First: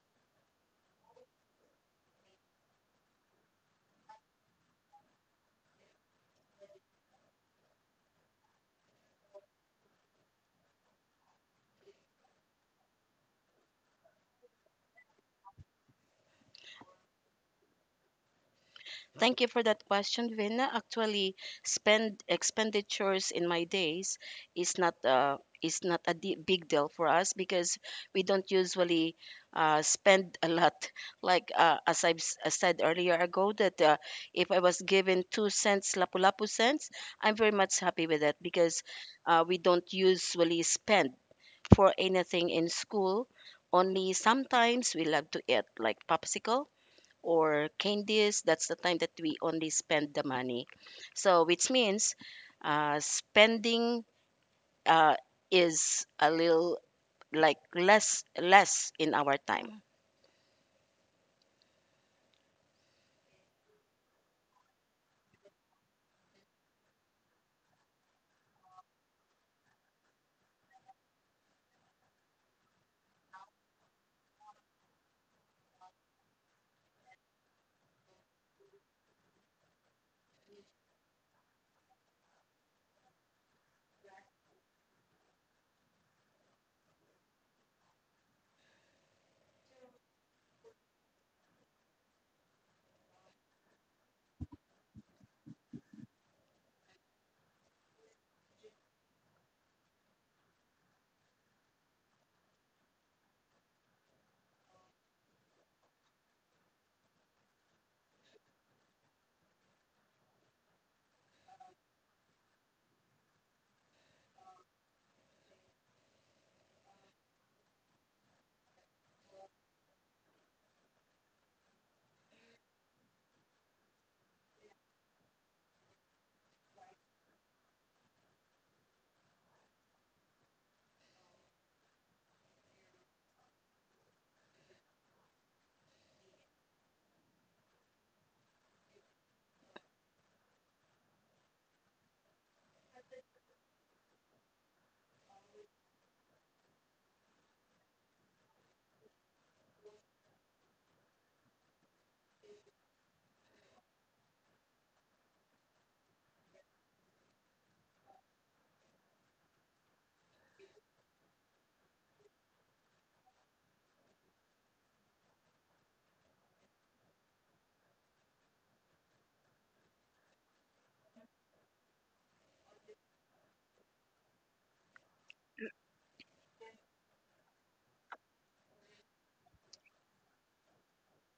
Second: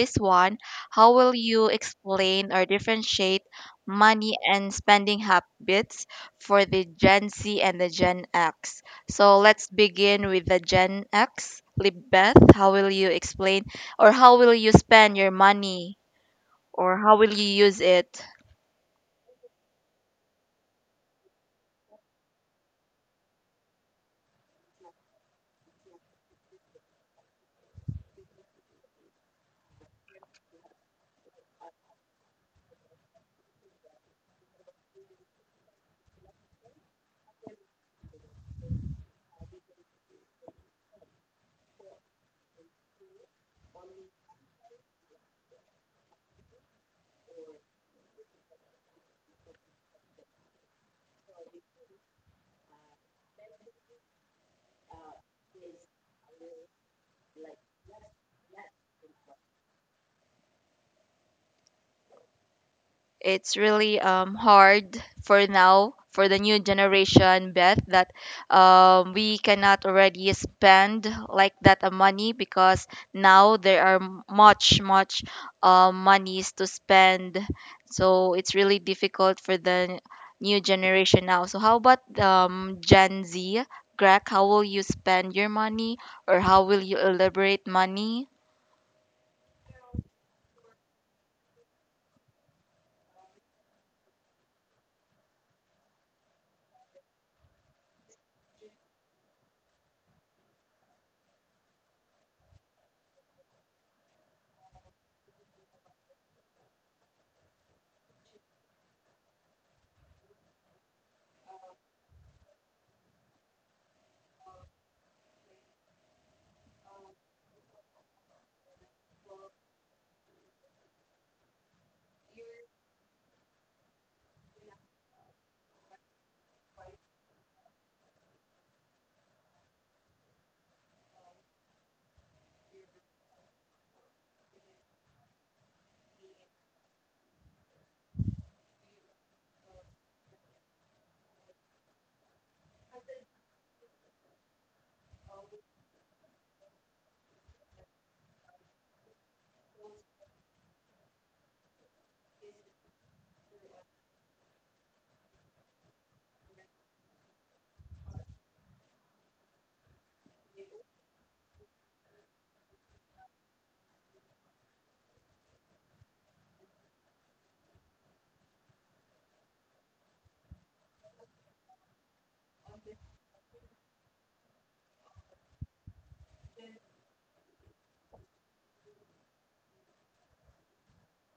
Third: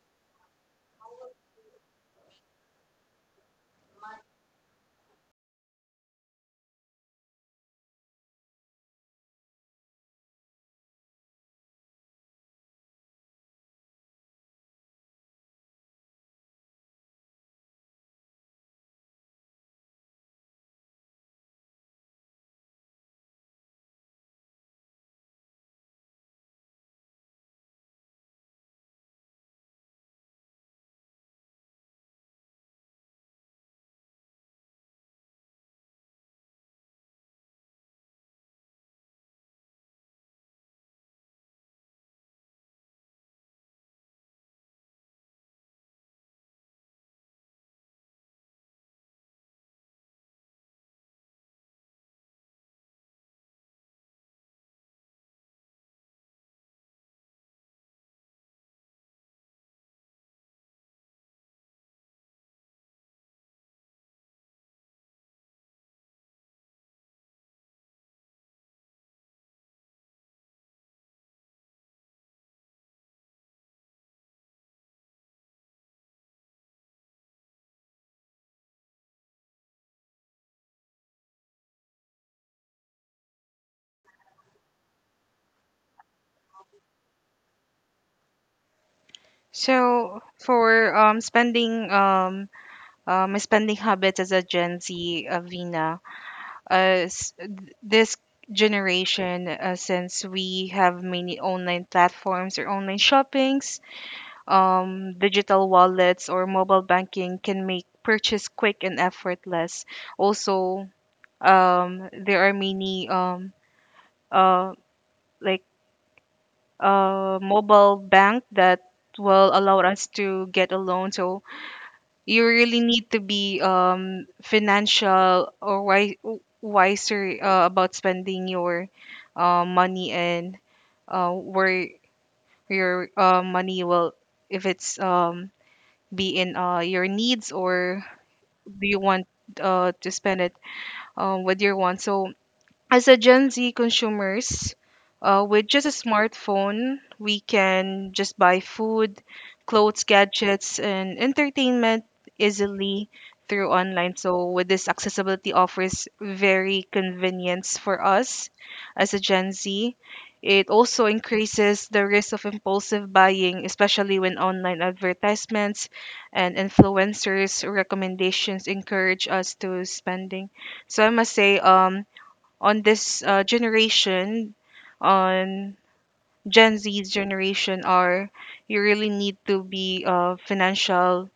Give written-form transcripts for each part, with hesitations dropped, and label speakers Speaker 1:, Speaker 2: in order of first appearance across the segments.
Speaker 1: this one? How will you explain or differentiate money and spending habits for the Gen Z and the Gen X? So let's begin with the Gen X. Libeth, how will you explain or how will you spend your money or how will you use it?
Speaker 2: Thank you for that question, Vina. Actually, spend expenditures in my days is not a big deal for us because we don't usually spend a lot. Like as I said earlier ago, that if I was given 2 cents lapu-lapu cents, I'm very much happy with that because we don't usually spend for anything in school. Only sometimes we love to eat like popsicle or candies. That's the time that we only spend the money. So, which means spending uh, is a little like less in our time.
Speaker 1: It's really hard for now for the new generation, Beth, that we cannot already spend like that money because now there are much monies to spend. So it's really difficult for the new generation now. So how about Gen Z? Greg, how will you spend your money or how will you elaborate money?
Speaker 3: So for spending my spending habits as a Gen Z, Vina, this generation, since we have many online platforms or online shoppings, digital wallets or mobile banking can make purchase quick and effortless. Also, there are many uh like mobile bank that will allow us to get a loan. So you really need to be wiser about spending your money, and where your money will, if it's be in your needs, or do you want to spend it with your wants. So as a Gen Z consumers, with just a smartphone, we can just buy food, clothes, gadgets, and entertainment easily through online. So, with this accessibility offers very convenience for us as a Gen Z. It also increases the risk of impulsive buying, especially when online advertisements and influencers' recommendations encourage us to spending. So I must say, on this generation, on Gen Z's generation, are you really need to be financial,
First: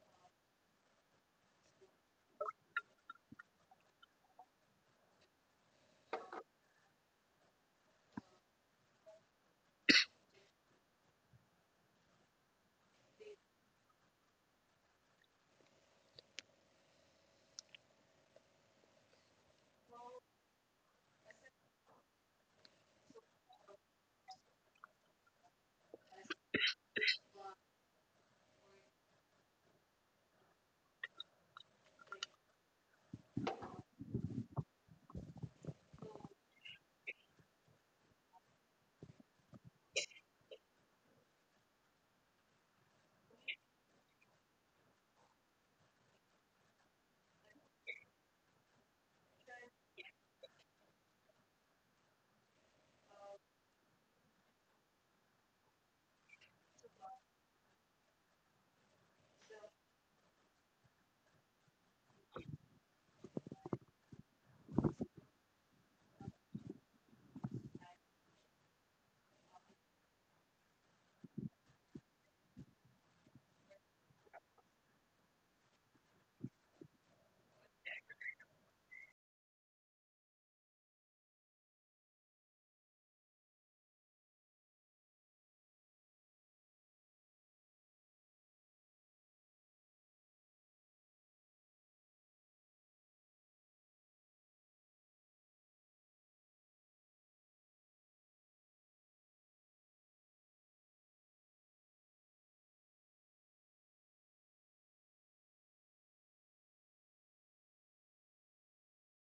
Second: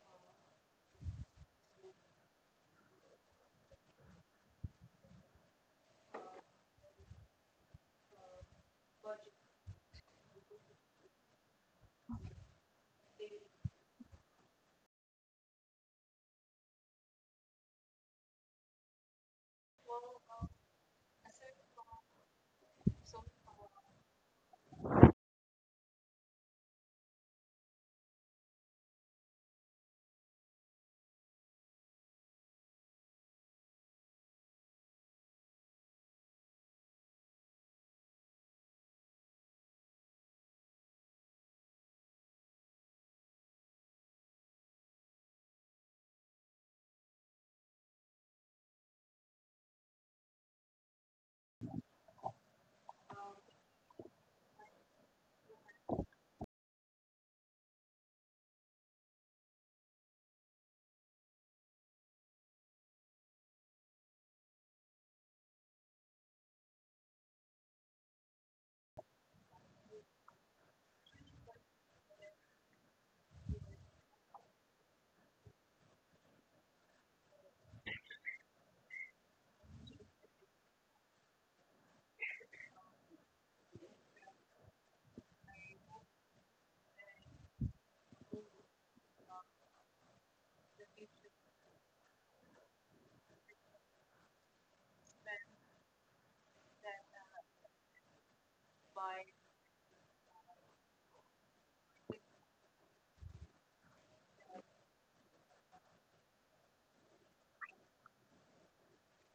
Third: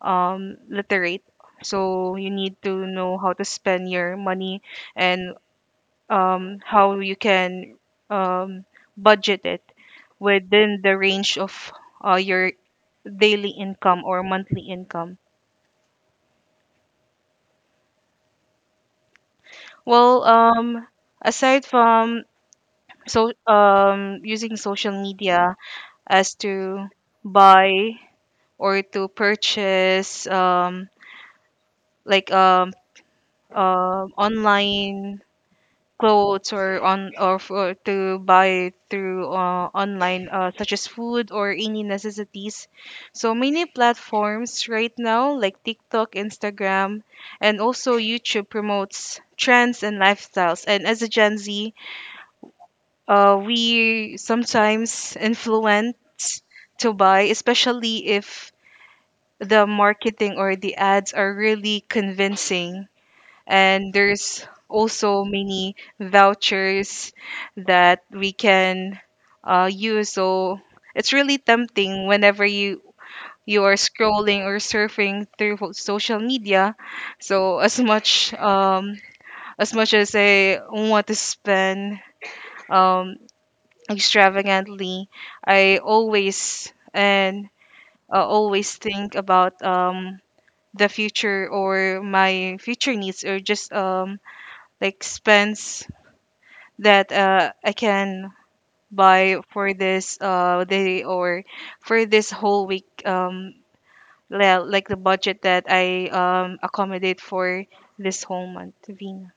Speaker 3: literate. So you need to know how to spend your money, and how you can um, budget it within the range of your daily income or monthly income. Well, aside from using social media, as to buy or to purchase like um, online clothes, or on or for, to buy through online, such as food or any necessities. So many platforms right now like TikTok, Instagram, and also YouTube promotes trends and lifestyles, and as a Gen Z, we sometimes influence to buy, especially if the marketing or the ads are really convincing. And there's also many vouchers that we can use. So it's really tempting whenever you are scrolling or surfing through social media. So as much as I want to spend um, extravagantly, I always and always think about the future or my future needs, or just like spends that I can buy for this day, or for this whole week, like the budget that I accommodate for this whole month, Vina.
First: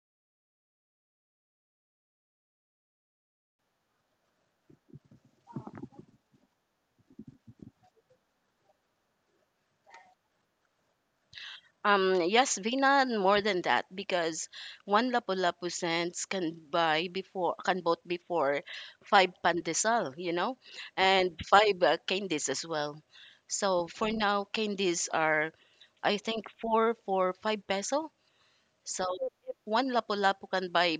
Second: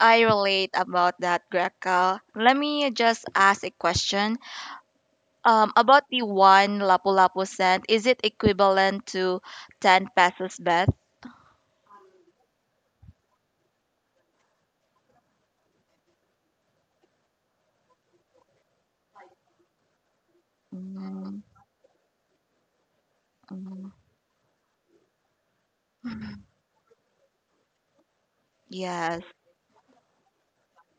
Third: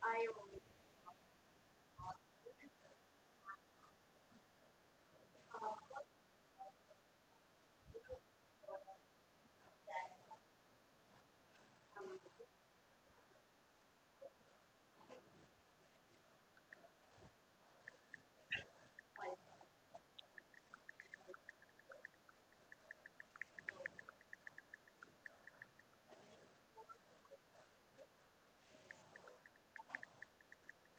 Speaker 1: I relate about that, Greca. Let me just ask a question. About the one lapu-lapu cent, is it equivalent to 10 pesos, Beth?
Speaker 2: Yes, Vina, and more than that because one lapu-lapu cents can bought before five pandesal, you know, and
Speaker 1: Mm,
Speaker 2: five candies as well. So
Speaker 1: mm,
Speaker 2: for now, candies are I think four for five peso. So,
Speaker 1: yes.
Speaker 2: if one Lapu-Lapu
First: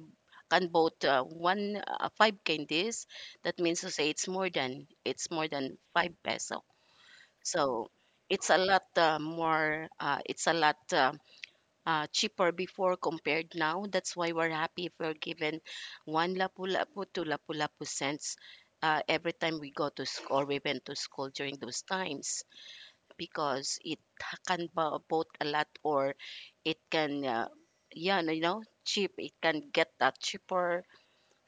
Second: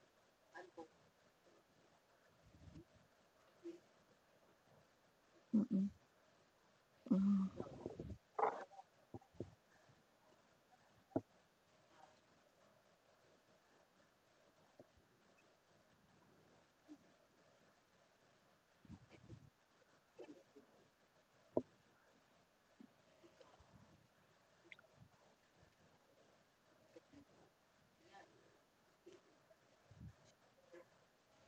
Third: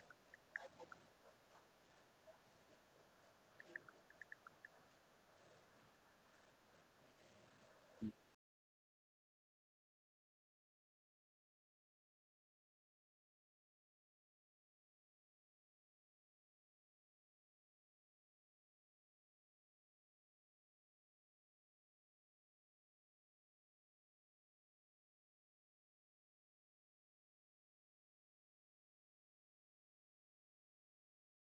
Speaker 2: can bought one five candies, that means to say it's more than
Speaker 1: Mm,
Speaker 2: five peso.
Speaker 1: mm.
Speaker 2: So it's a lot more. It's a lot cheaper before compared now. That's why we're happy if we're given one Lapu-Lapu to Lapu-Lapu cents every time we go to school or we went to school during those times because it can both a lot or it can yeah you know cheap it can get that cheaper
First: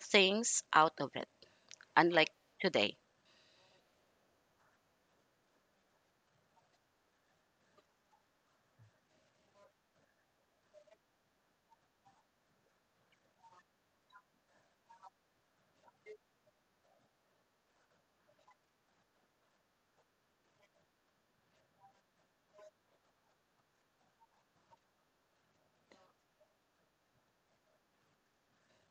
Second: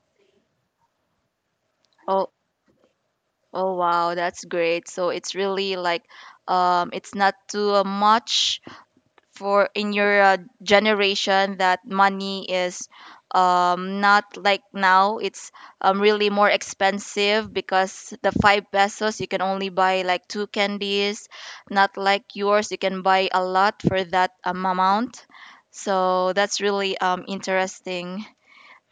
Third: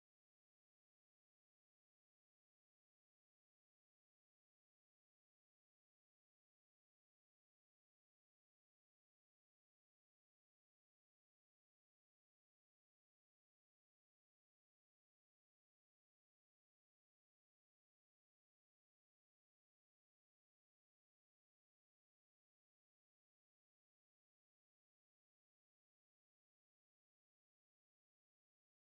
Speaker 2: things out of it,
Speaker 1: Oh,
Speaker 2: unlike today.
Speaker 1: oh wow, that's great. So it's really like, it's not too much for in your generation, that money is not like now. It's really more expensive because the five pesos you can only buy like two candies, not like yours. You can buy a lot for that amount. So that's really interesting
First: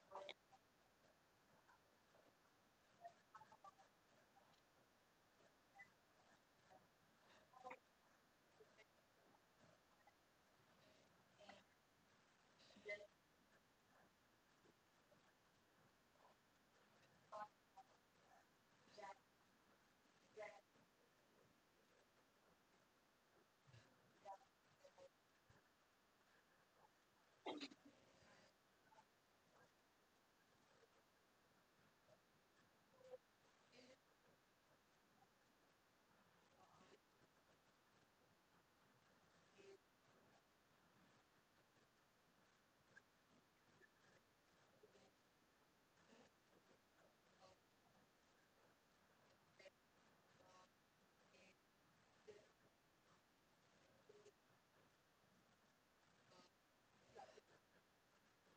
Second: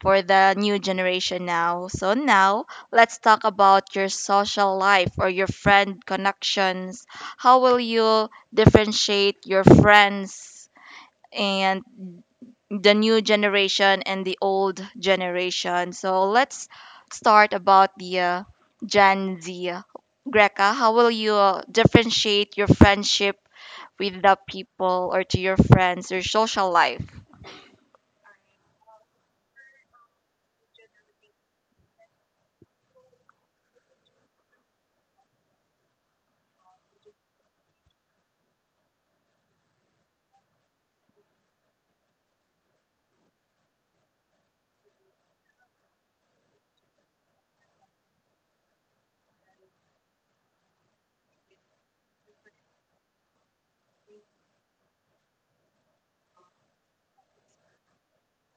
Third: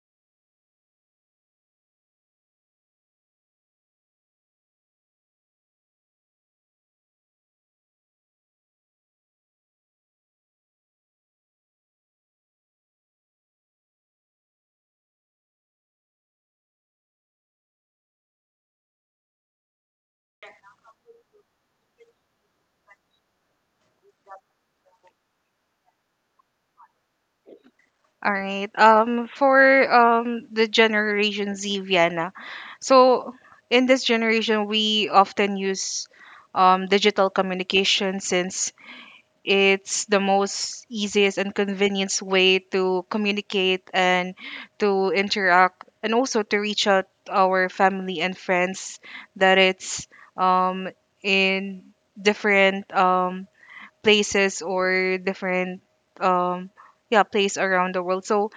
Speaker 1: for the new generation now. So now let's talk about your social life or your friend connections. How will you differentiate your friends and the new generation and the old generation? So let's start about the Gen Z. Greca, how will you differentiate your friendship with the people or to your friends, your social life?
Speaker 3: All right. For the Generation Z, Vienna. So in this generation, we often use digital communication, since it's the most easiest and convenience way to communicate, and to interact, and also to reach out to our family and friends that it's um, in different places, or different um, yeah place around the world. So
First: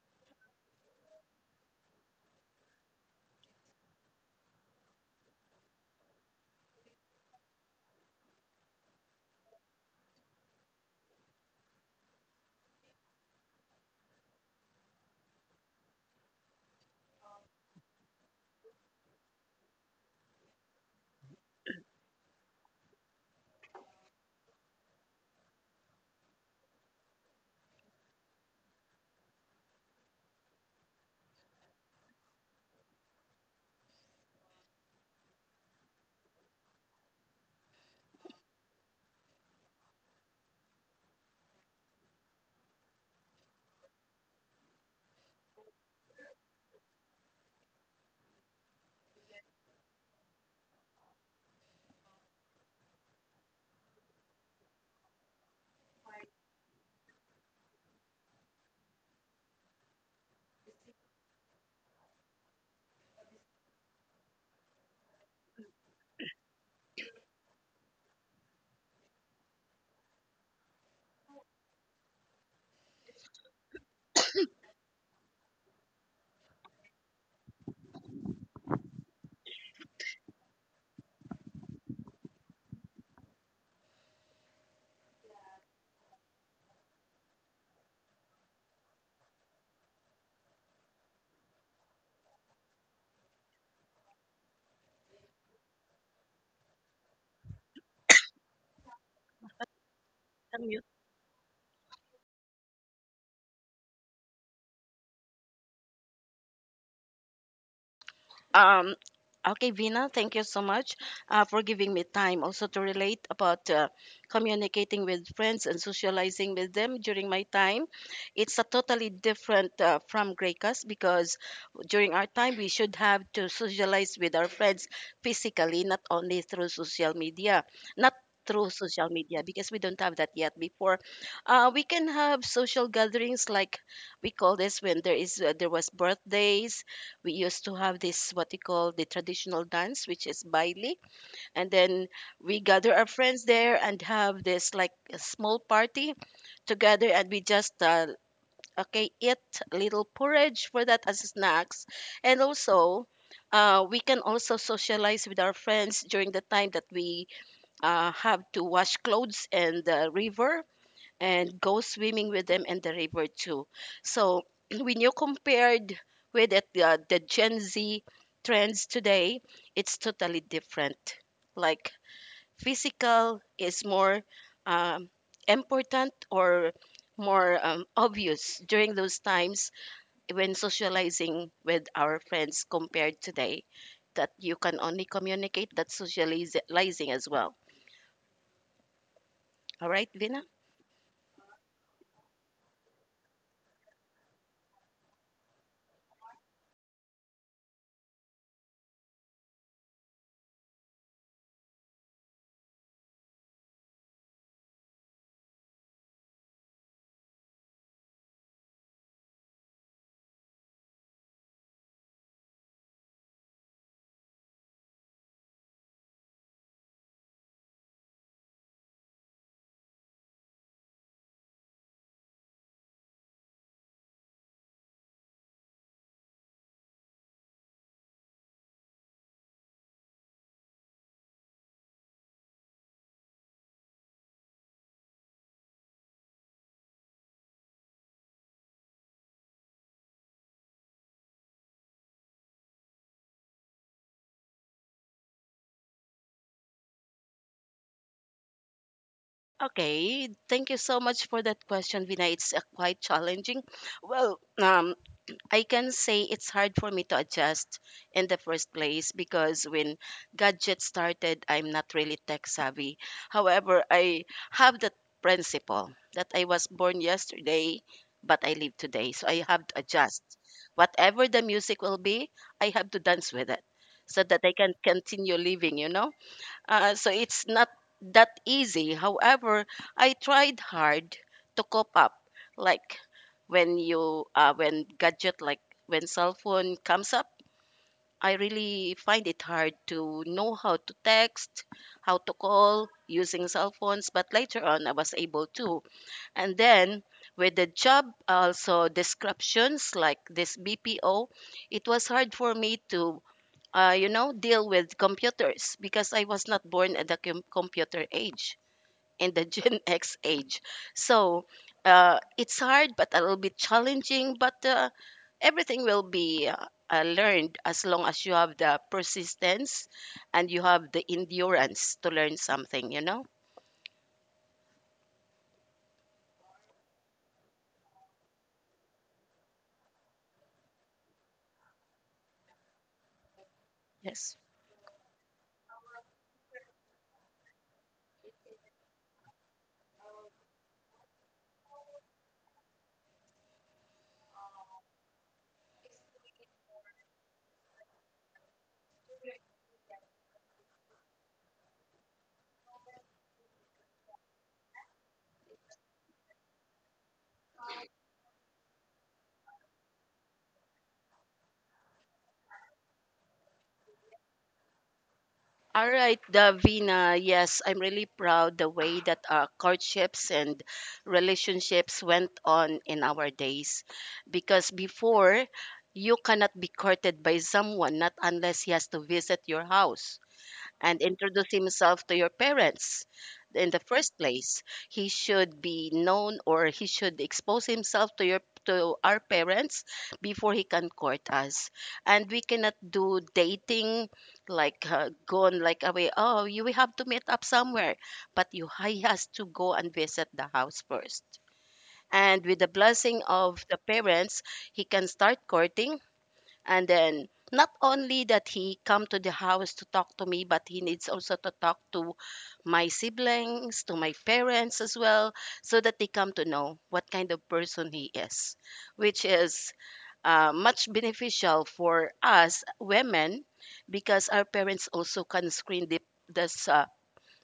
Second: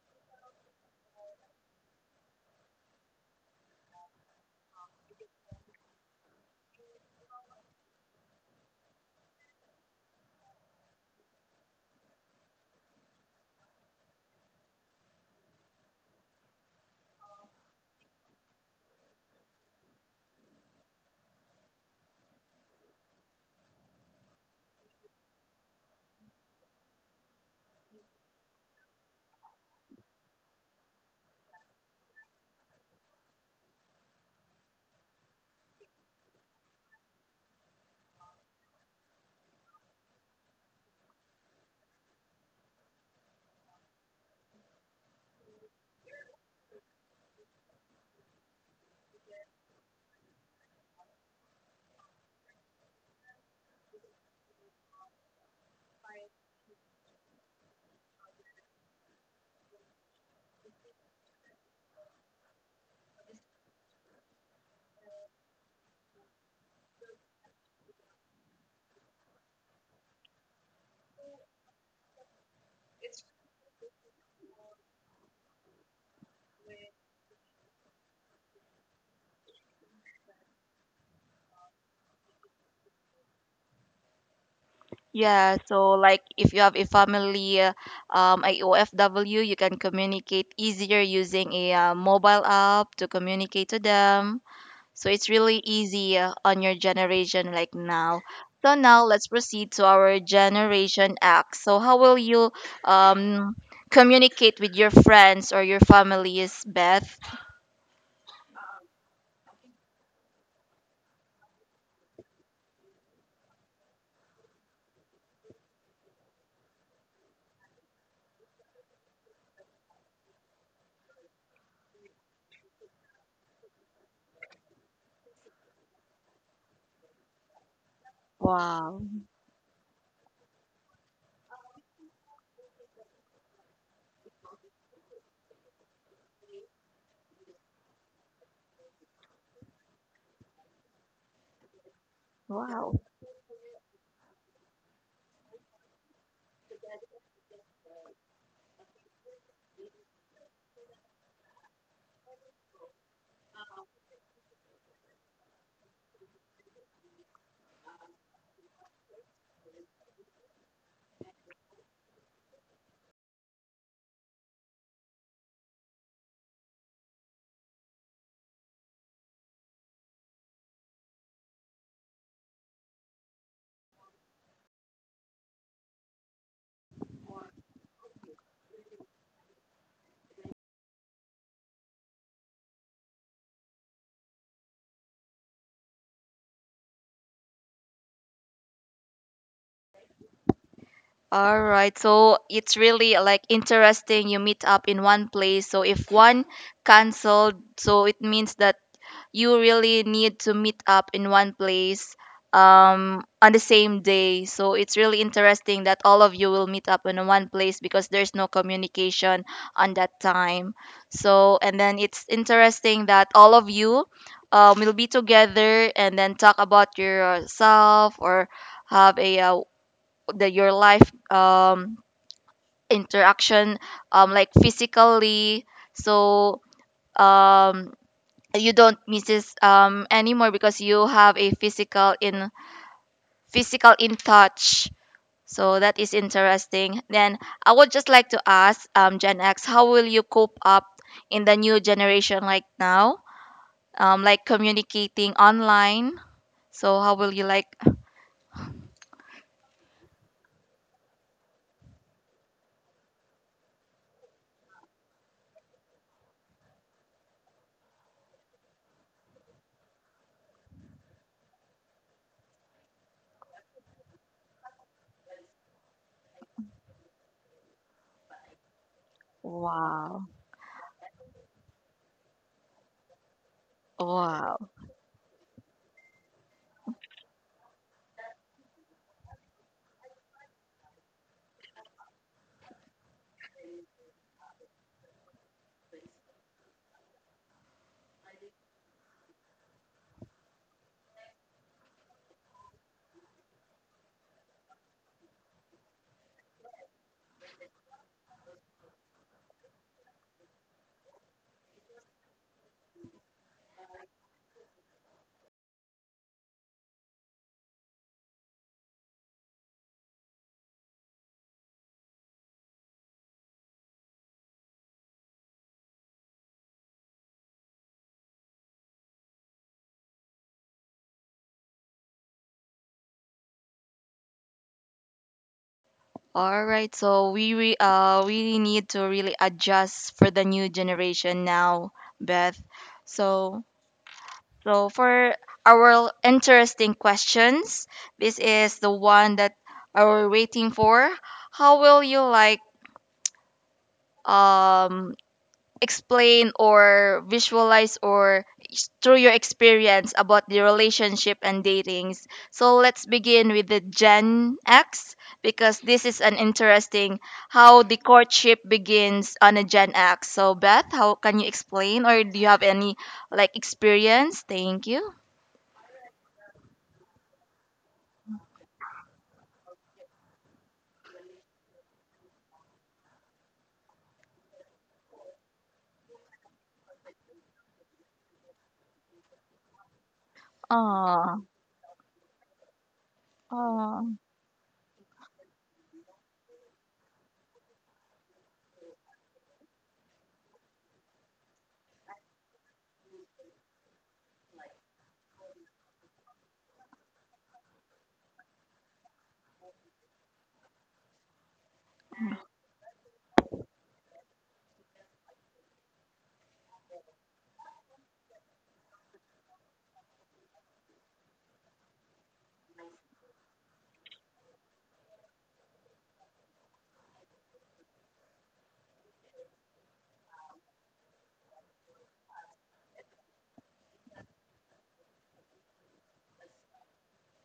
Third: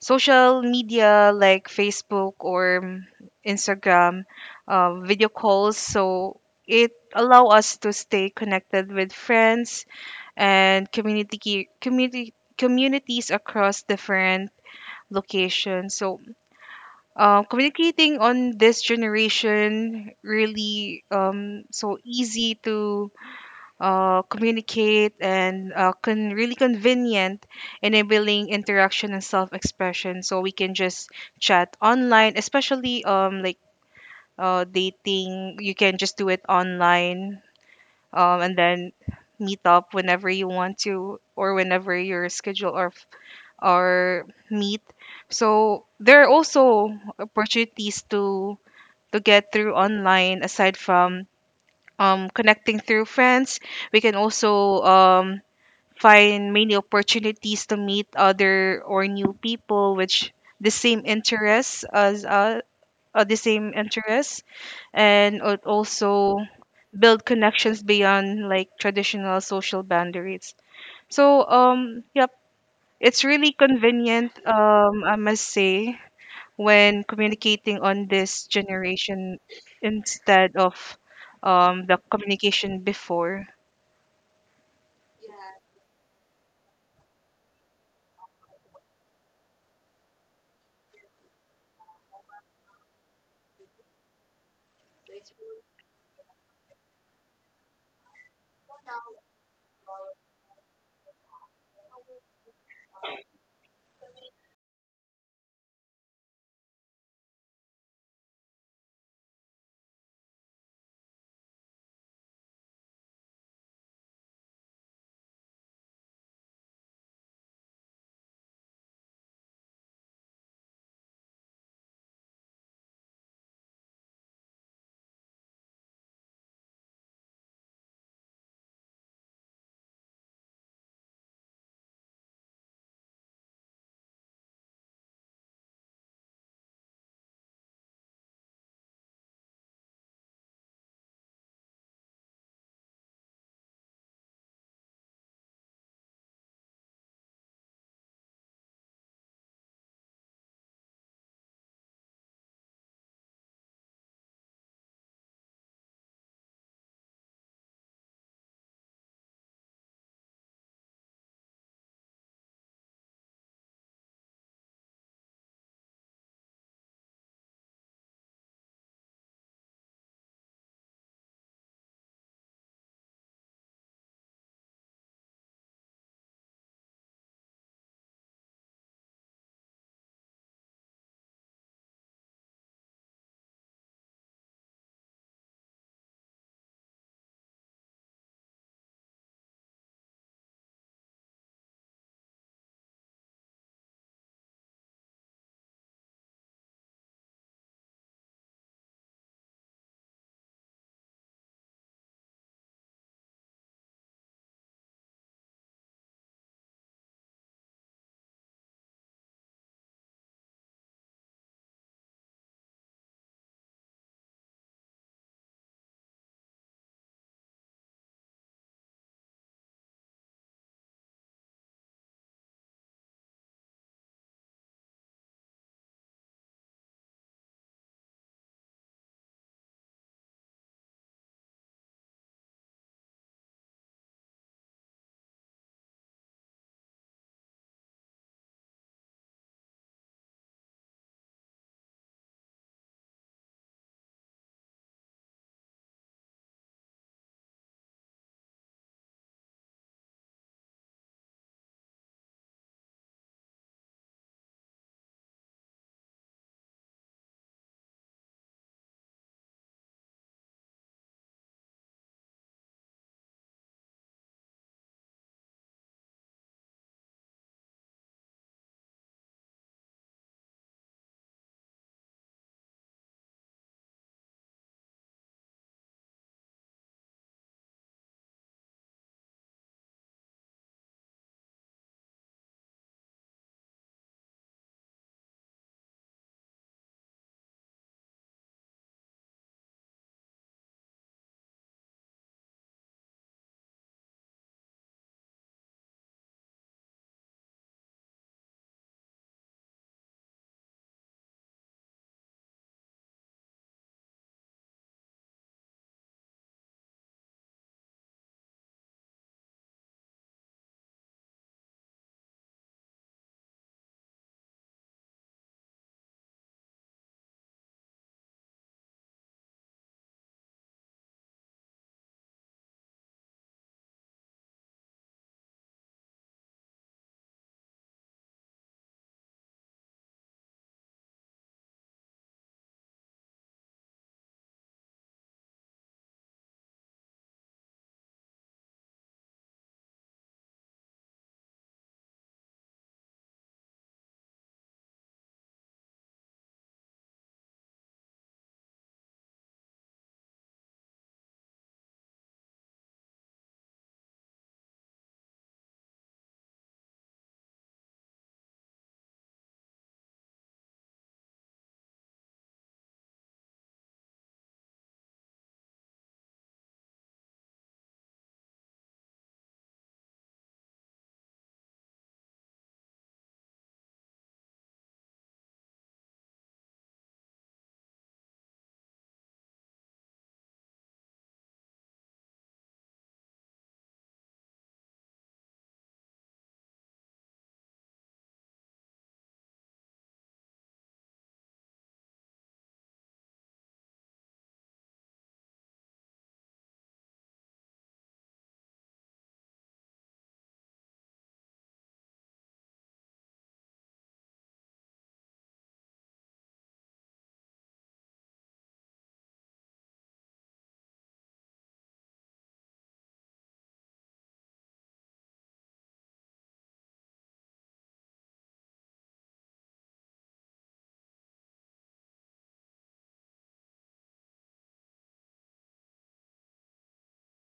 Speaker 3: social media like Facebook or Instagram, video calls. So it allow us to stay connected with friends and community ki- community communities across different locations. So communicating on this generation really so easy to communicate, and really convenient, enabling interaction and self-expression. So we can just chat online, especially dating. You can just do it online, and then meet up whenever you want to, or whenever your schedule or meet. So there are also opportunities to get through online, aside from connecting through friends. We can also find many opportunities to meet other or new people which the same interests as us, the same interests, also build connections beyond like traditional social boundaries. So yep, it's really convenient, I must say, when communicating on this generation instead of the communication before.
Speaker 1: Yeah, so like if you have a family, a OFW, you can communicate easier using a mobile app to communicate to them. So it's really easy on your generation like now. So now let's proceed to our generation X. So how will you um communicate with your friends or your families, Beth?
Speaker 2: Um, okay, Vina, thank you so much for giving me time also to relate about communicating with friends and socializing with them during my time. It's a totally different from Greeka's because during our time we should have to socialize with our friends physically, not only through social media, not through
Speaker 1: Wow.
Speaker 2: social media because we don't have that yet before. We can have social gatherings like we call this when there is there was birthdays. We used to have this what you call the traditional dance which is baile, and then we gather
Speaker 1: Wow.
Speaker 2: our friends there and have this like a small party together, and we just okay eat little porridge for that as snacks, and also we can also socialize with our friends during the time that we have to wash clothes in the river and go swimming with them in the river too. So when you compared with it, the Gen Z trends today, it's totally different. Like physical is more um, important or more obvious during those times when socializing with our friends compared today that you can only communicate that socializing as well. All right, Vina?
Speaker 1: All right, so it's really like interesting, you meet up in one place. So if one canceled, so it means that you really need to meet up in one place on the same day. So it's really interesting that all of you will meet up in one place because there's no communication on that time. So and then it's interesting that all of you will be together and then talk about yourself or have a the your life interaction, like physically. So um you don't miss this anymore because you have a physical in touch. So that is interesting. Then I would just like to ask, Gen X, how will you cope up in the new generation like now, like communicating online? So how will you like,
Speaker 2: Okay, thank you so much for that question, Vina. It's quite challenging. Well, I can say it's hard for me to adjust in the first place because when gadgets started, I'm not really tech savvy. However, I have that principle that I was born yesterday, but I live today. So I have to adjust.
Speaker 1: wow,
Speaker 2: Whatever the music will be, I have to dance with it so that I
Speaker 1: wow.
Speaker 2: can continue living, you know? So it's not that easy. However, I tried hard to cope up. Like when you, when gadget, like when cell phone comes up, I really find it hard to know how to text, how to call using cell phones. But later on, I was able to. And then with the job, also descriptions like this BPO, it was hard for me to you know, deal with computers because I was not born at the computer age, in the Gen X age. So it's hard, but a little bit challenging, but everything will be learned as long as you have the persistence and you have the endurance to learn something, you know?
Speaker 1: All right, so we really need to really adjust for the new generation now, Beth. So
Speaker 2: Yes.
Speaker 1: so for our interesting questions, this is the one that are we waiting for. How will you like um explain or visualize or through your experience about the relationship and datings? So let's begin with the Gen X because this is an interesting how the courtship begins on a Gen X. So Beth, how can you explain or do you have any like experience? Thank you.
Speaker 2: All right, Davina. Yes, I'm really proud the way that our courtships and relationships went on in our days. Because before, you cannot be courted by someone, not unless he has to visit your house and
Speaker 1: Oh,
Speaker 2: introduce himself to your parents in the first
Speaker 1: oh.
Speaker 2: place. He should be known or he should expose himself to your to our parents before he can court us. And we cannot do dating like gone like away. Oh, you will have to meet up somewhere, but you he has to go and visit the house first. And with the blessing of the parents, he can start courting, and then not only that he come to the house to talk to me, but he needs also to talk to my siblings, to my parents as well, so that they come to know what kind of person he is, which is much beneficial for us women because our parents also can screen the this, uh,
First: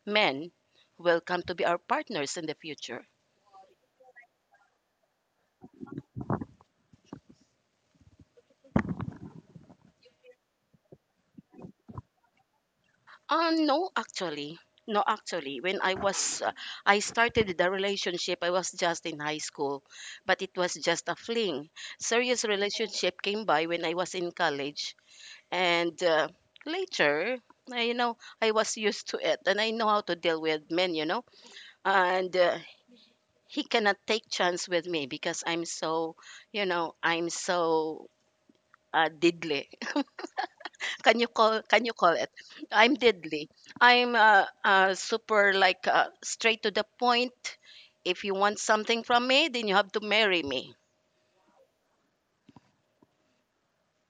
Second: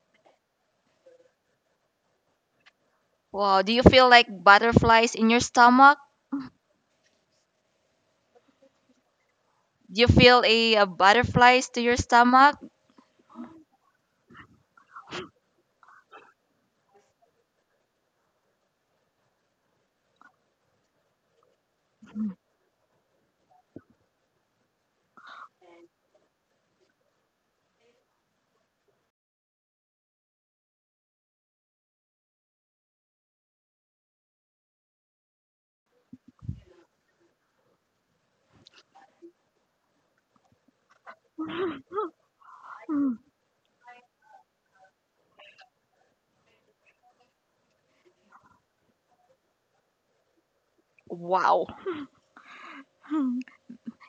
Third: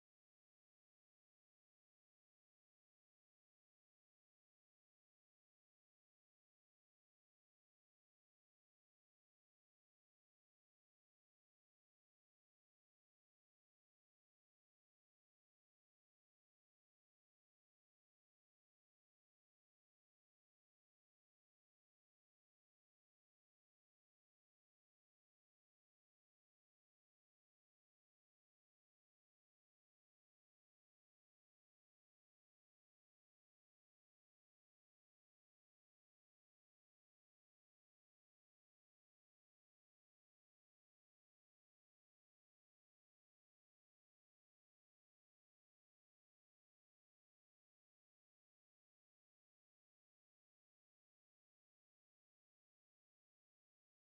Speaker 2: men who will come to be our partners in the future.
Speaker 1: Wow, do you feel like butterflies in your stomach? Do you feel a, butterflies to your stomach?
Speaker 2: No, actually. No, actually. When I was, I started the relationship, I was just in high school, but it was just a fling. Serious relationship came by when I was in college. And later, I, you know, I was used to it and I know how to deal with men, you know. And he cannot take chance with me because I'm so, you know, I'm so diddly. Can you call it? I'm deadly. I'm super like straight to the point. If you want something from me, then you have to marry me.
Speaker 1: Wow.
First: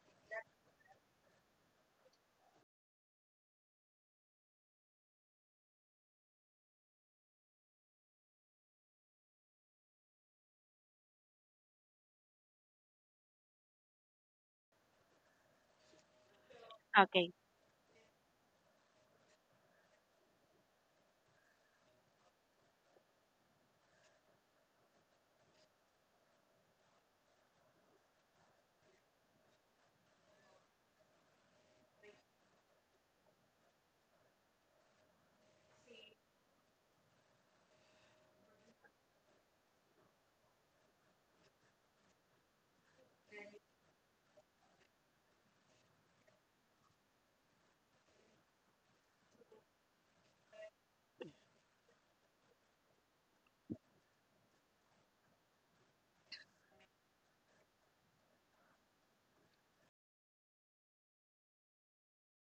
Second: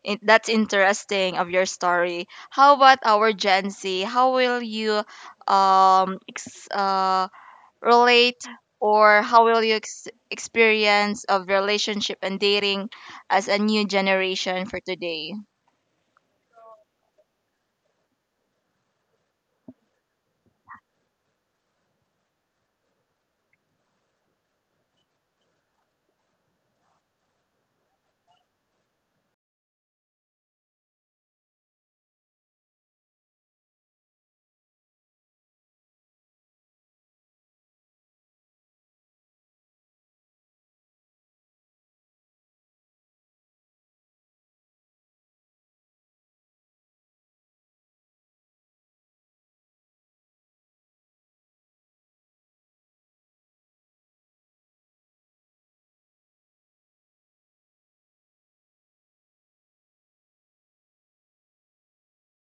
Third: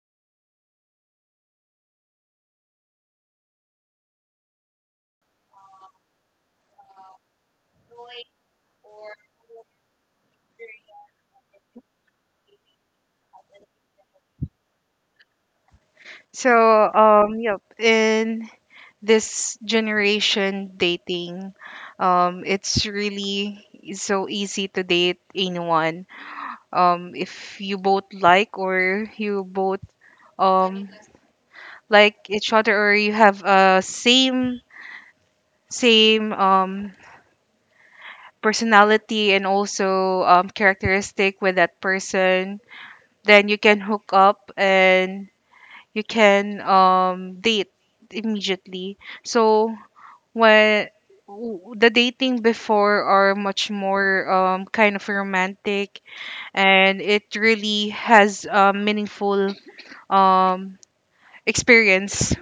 Speaker 1: In, that's interesting of your story. How about our Gen Z? How will you um ex- uh, relate or how will you experience of relationship and dating as a new generation for today?
Speaker 3: So
Speaker 2: Okay.
Speaker 3: yep, in this generation dating, it's really so easy to date anyone, if you both like, or you both um like each other, or you have a same same personality and also characteristic with that person, then you can hook up and you can date immediately. So well, the dating before are much more kind of romantic, and it really has a meaningful um, experience,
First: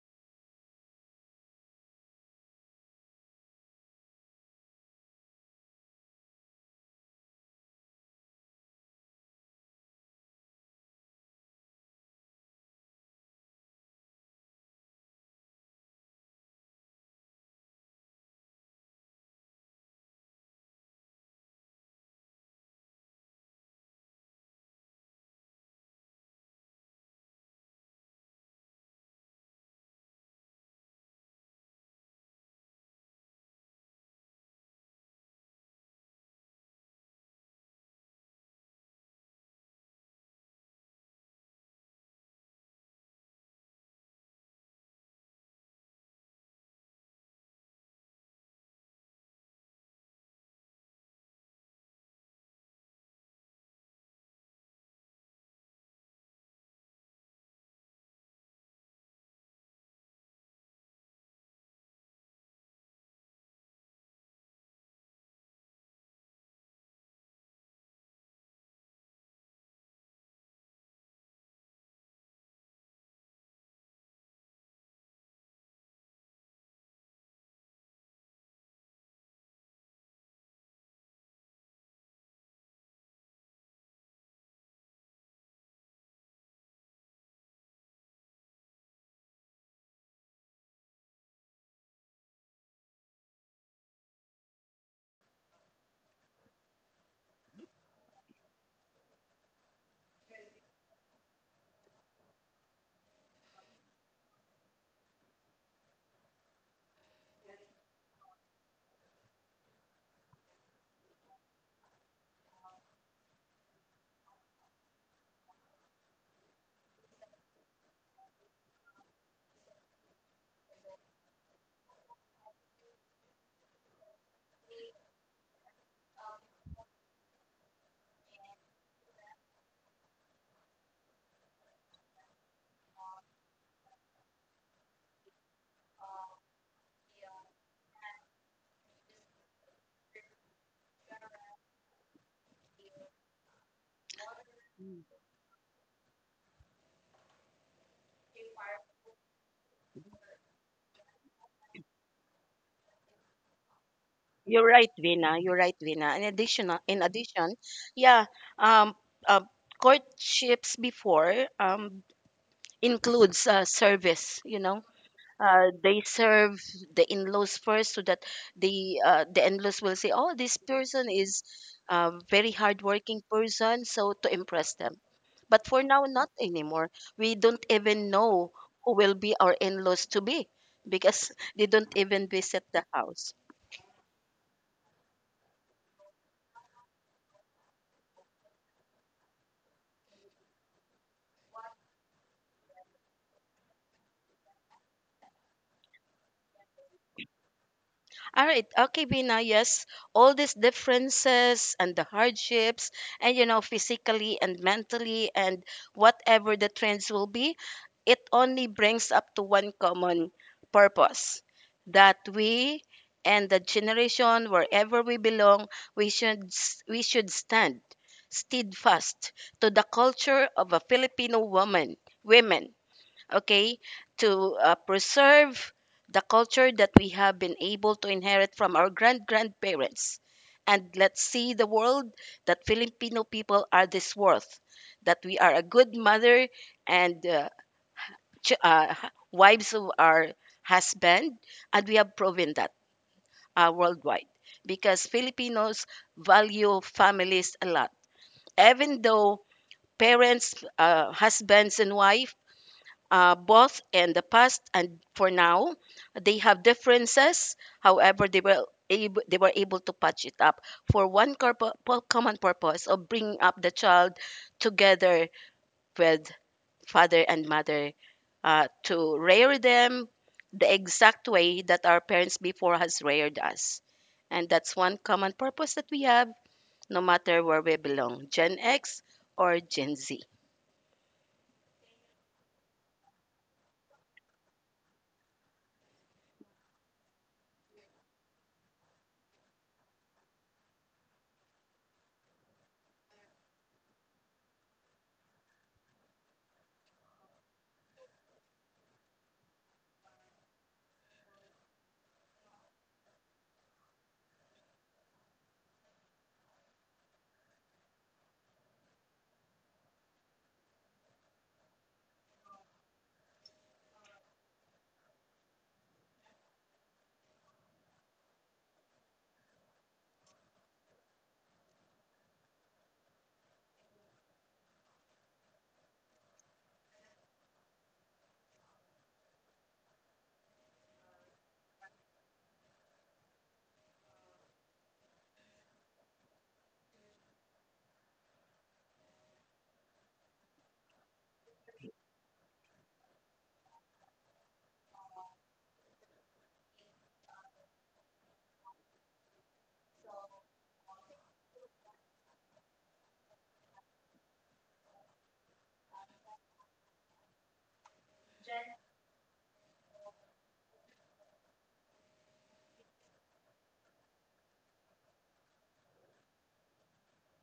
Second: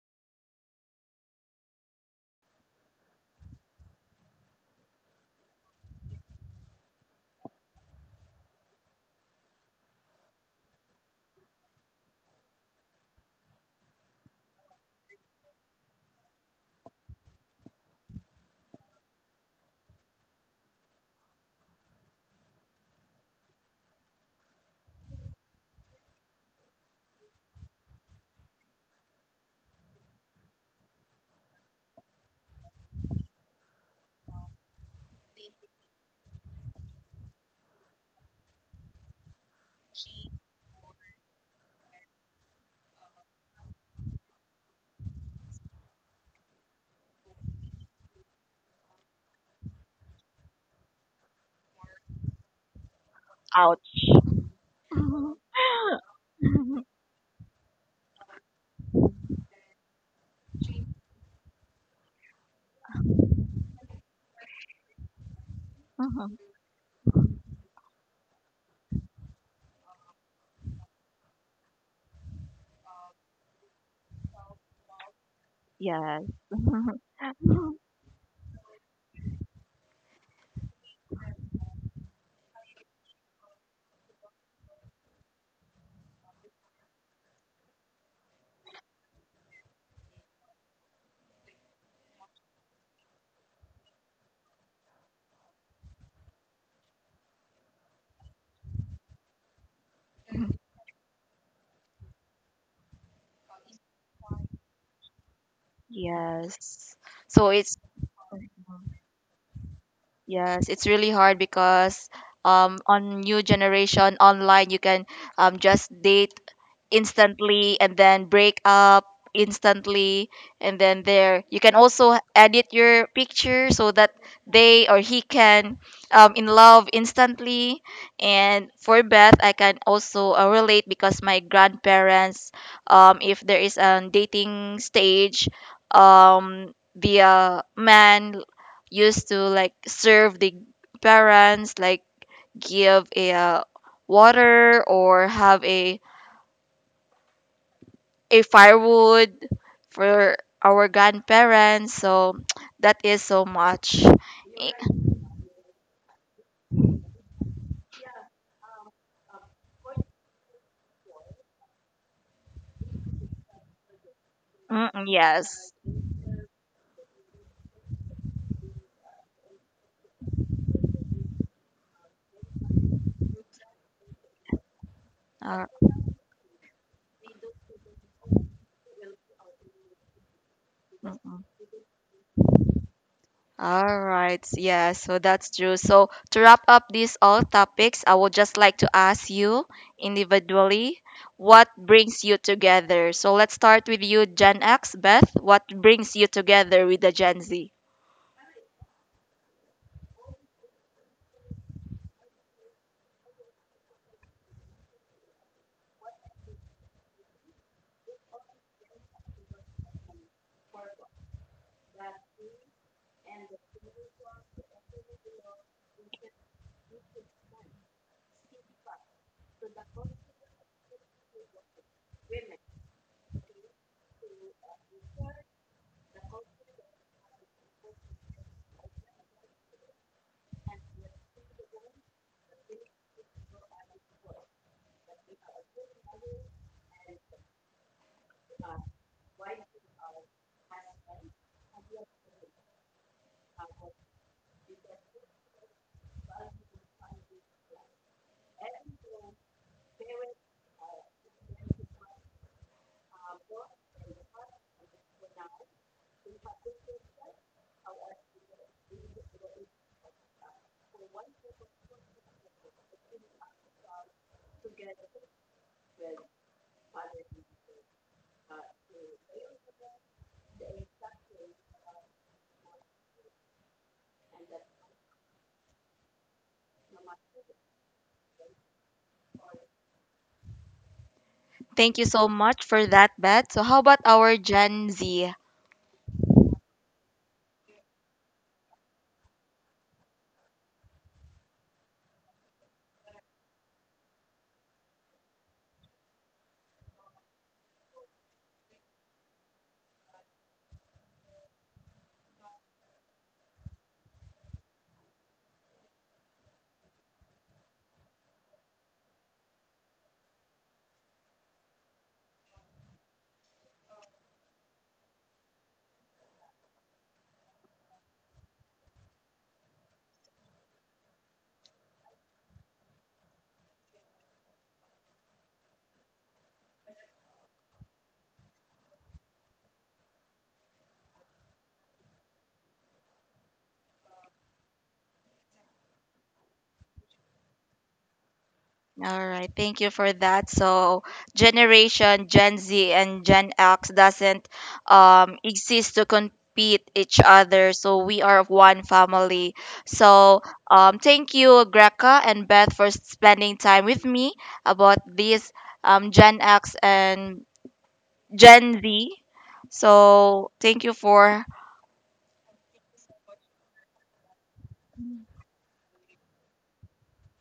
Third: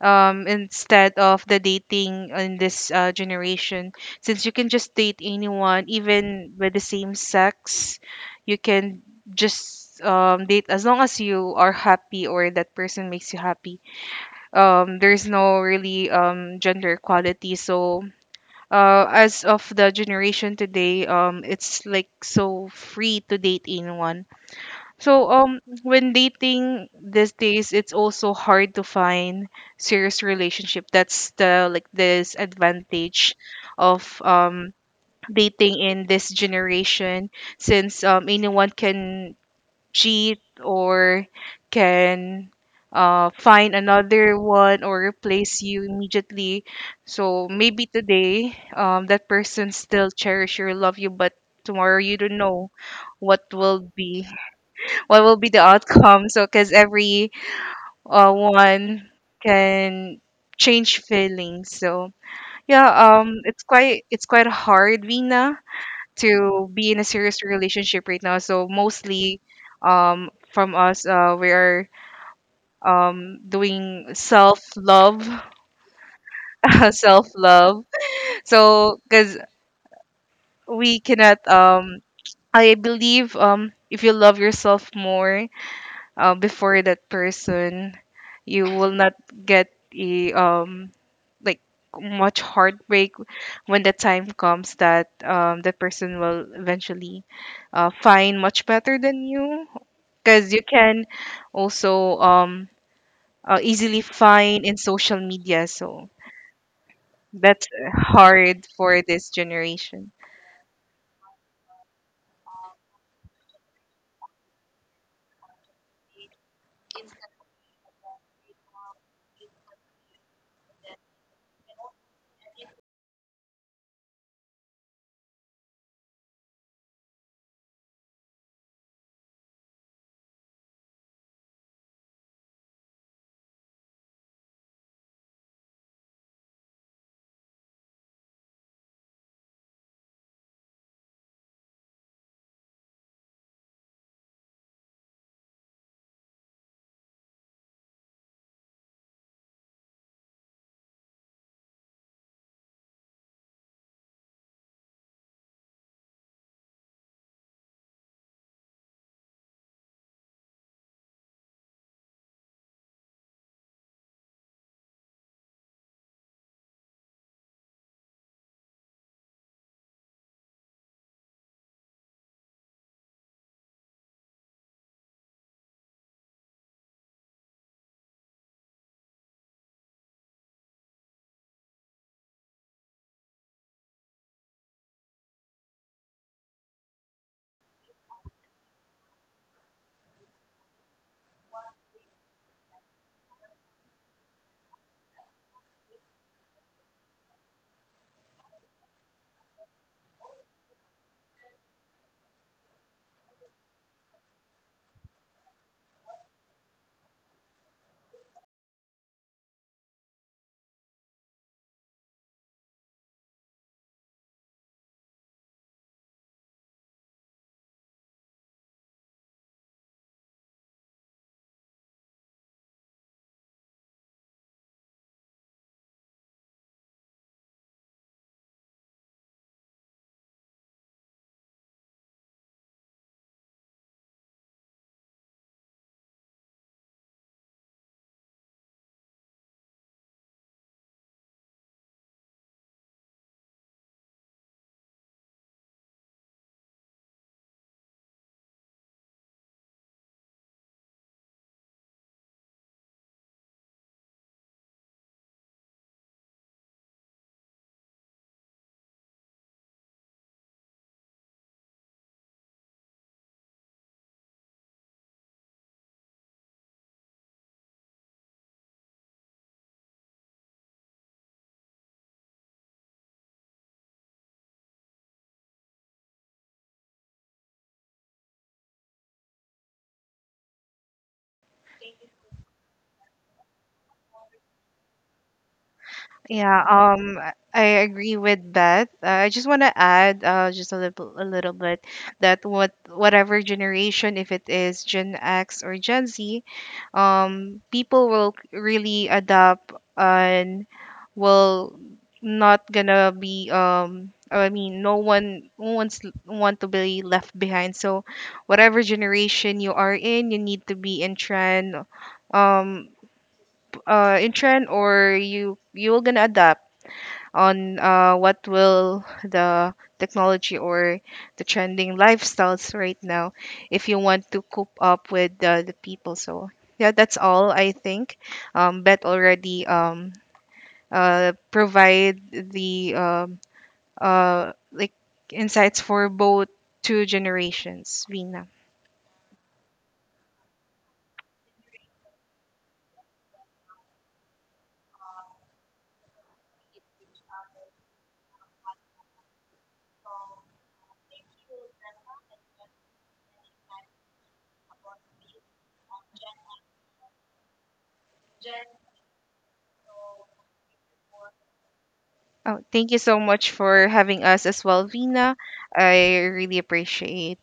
Speaker 3: instead of the dating in this generation. Since you can just date anyone, even with the same sex, you can just date as long as you are happy, or that person makes you happy. Um, there's no really gender equality. So as of the generation today, it's like so free to date anyone. So when dating these days, it's also hard to find serious relationship. That's the like this advantage of dating in this generation, since anyone can cheat, or can find another one or replace you immediately. So maybe today that person still cherish or love you, but tomorrow you don't know what will
Speaker 1: Ouch.
Speaker 3: be what will be the outcome. So because every one can change feelings. So yeah, it's quite hard, Vina, to be in a serious relationship right now. So mostly from us, we are doing self love,
Speaker 1: yes.
Speaker 3: self love. So cuz we cannot I believe if you love yourself more before that person, you will not get a like much heartbreak when the time comes that the person will eventually find much better than you, because you can also easily find in social media. So
Speaker 1: yes. So
Speaker 3: that's
Speaker 1: it's,
Speaker 3: hard for this generation.
Speaker 1: yes, it's really hard because on new generation online you can just date instantly and then break up instantly, and then there you can also edit your picture so that they or he can in love instantly. And for Beth, I can also relate because my grandparents, if there is a dating stage, the man used to like serve the parents, like give a water
Speaker 2: Mm.
Speaker 1: or have a firewood for our grandparents. So that is so much.
Speaker 2: You're
Speaker 1: Eh,
Speaker 2: right, Vina. You're right, Vina. In addition, yeah, um, uh, courtships before includes service. You know,
Speaker 1: mm, yes.
Speaker 2: they serve the in-laws first so that the in-laws will say, oh, this person is a very hardworking person, so to impress them. But
Speaker 1: Uh,
Speaker 2: for now, not anymore. We don't even know who will be our in-laws to be because
Speaker 1: mm-mm.
Speaker 2: they don't even visit the house.
Speaker 1: Right. Yeah, so that's true. So to wrap up these all topics, I would just like to ask you individually what brings you together. So let's start with you, Gen X, Beth. What brings you together with the Gen Z?
Speaker 2: All right. Okay, Bina. Yes. All these differences and the hardships, and you know, physically and mentally, and whatever the trends will be, it only brings up to one common purpose that we and the generation, wherever we belong, we should stand steadfast to the culture of a Filipino woman, women, okay, to preserve the culture that we have been able to inherit from our grandparents. And let's see the world that Filipino people are this worth, that we are a good mother and wives of our husband, and we have proven that worldwide because Filipinos value families a lot. Even though parents, husbands, and wife both in the past and for now, they have differences. However, they were able to patch it up for one common purpose of bringing up the child together with father and mother to rear them the exact way that our parents before has reared us. And that's one common purpose that we have, no matter where we belong, Gen X or Gen Z.
Speaker 1: Thank you so much for that, Beth. So how about our Gen Z?
Speaker 3: Yeah, I agree with that. I just want to add just a little bit, that what whatever generation, if it is Gen X or Gen Z, people will really adapt, and will not gonna be I mean no one's want to be left behind. So whatever generation you are in, you need to be in trend, um in trend, or you will gonna adapt on what will the technology or the trending lifestyles right now, if you want to cope up with the people. So yeah, that's all I think. Bet already provide the like insights for both two generations, Vina.
Speaker 1: All right, thank you for that. So, generation Gen Z and Gen X doesn't exist to compete each other. So we are one family. So thank you, Greca and Beth, for spending time with me about this Gen X and Gen Z. So thank you for
Speaker 3: Oh, thank you so much for having us as well, Vina. I really appreciate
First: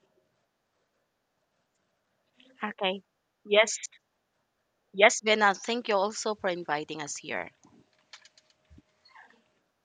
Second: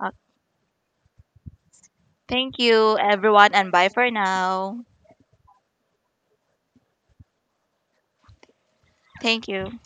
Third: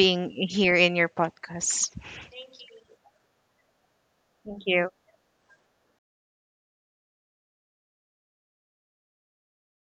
Speaker 1: uh,
Speaker 3: here in your podcast.
Speaker 1: thank you
Speaker 2: Okay.
Speaker 1: everyone, and
Speaker 2: Yes.
Speaker 1: bye for
Speaker 3: Thank
Speaker 1: now.
Speaker 3: you.
Speaker 2: Yes, Vena, thank you also for inviting us here.
Speaker 1: Thank you.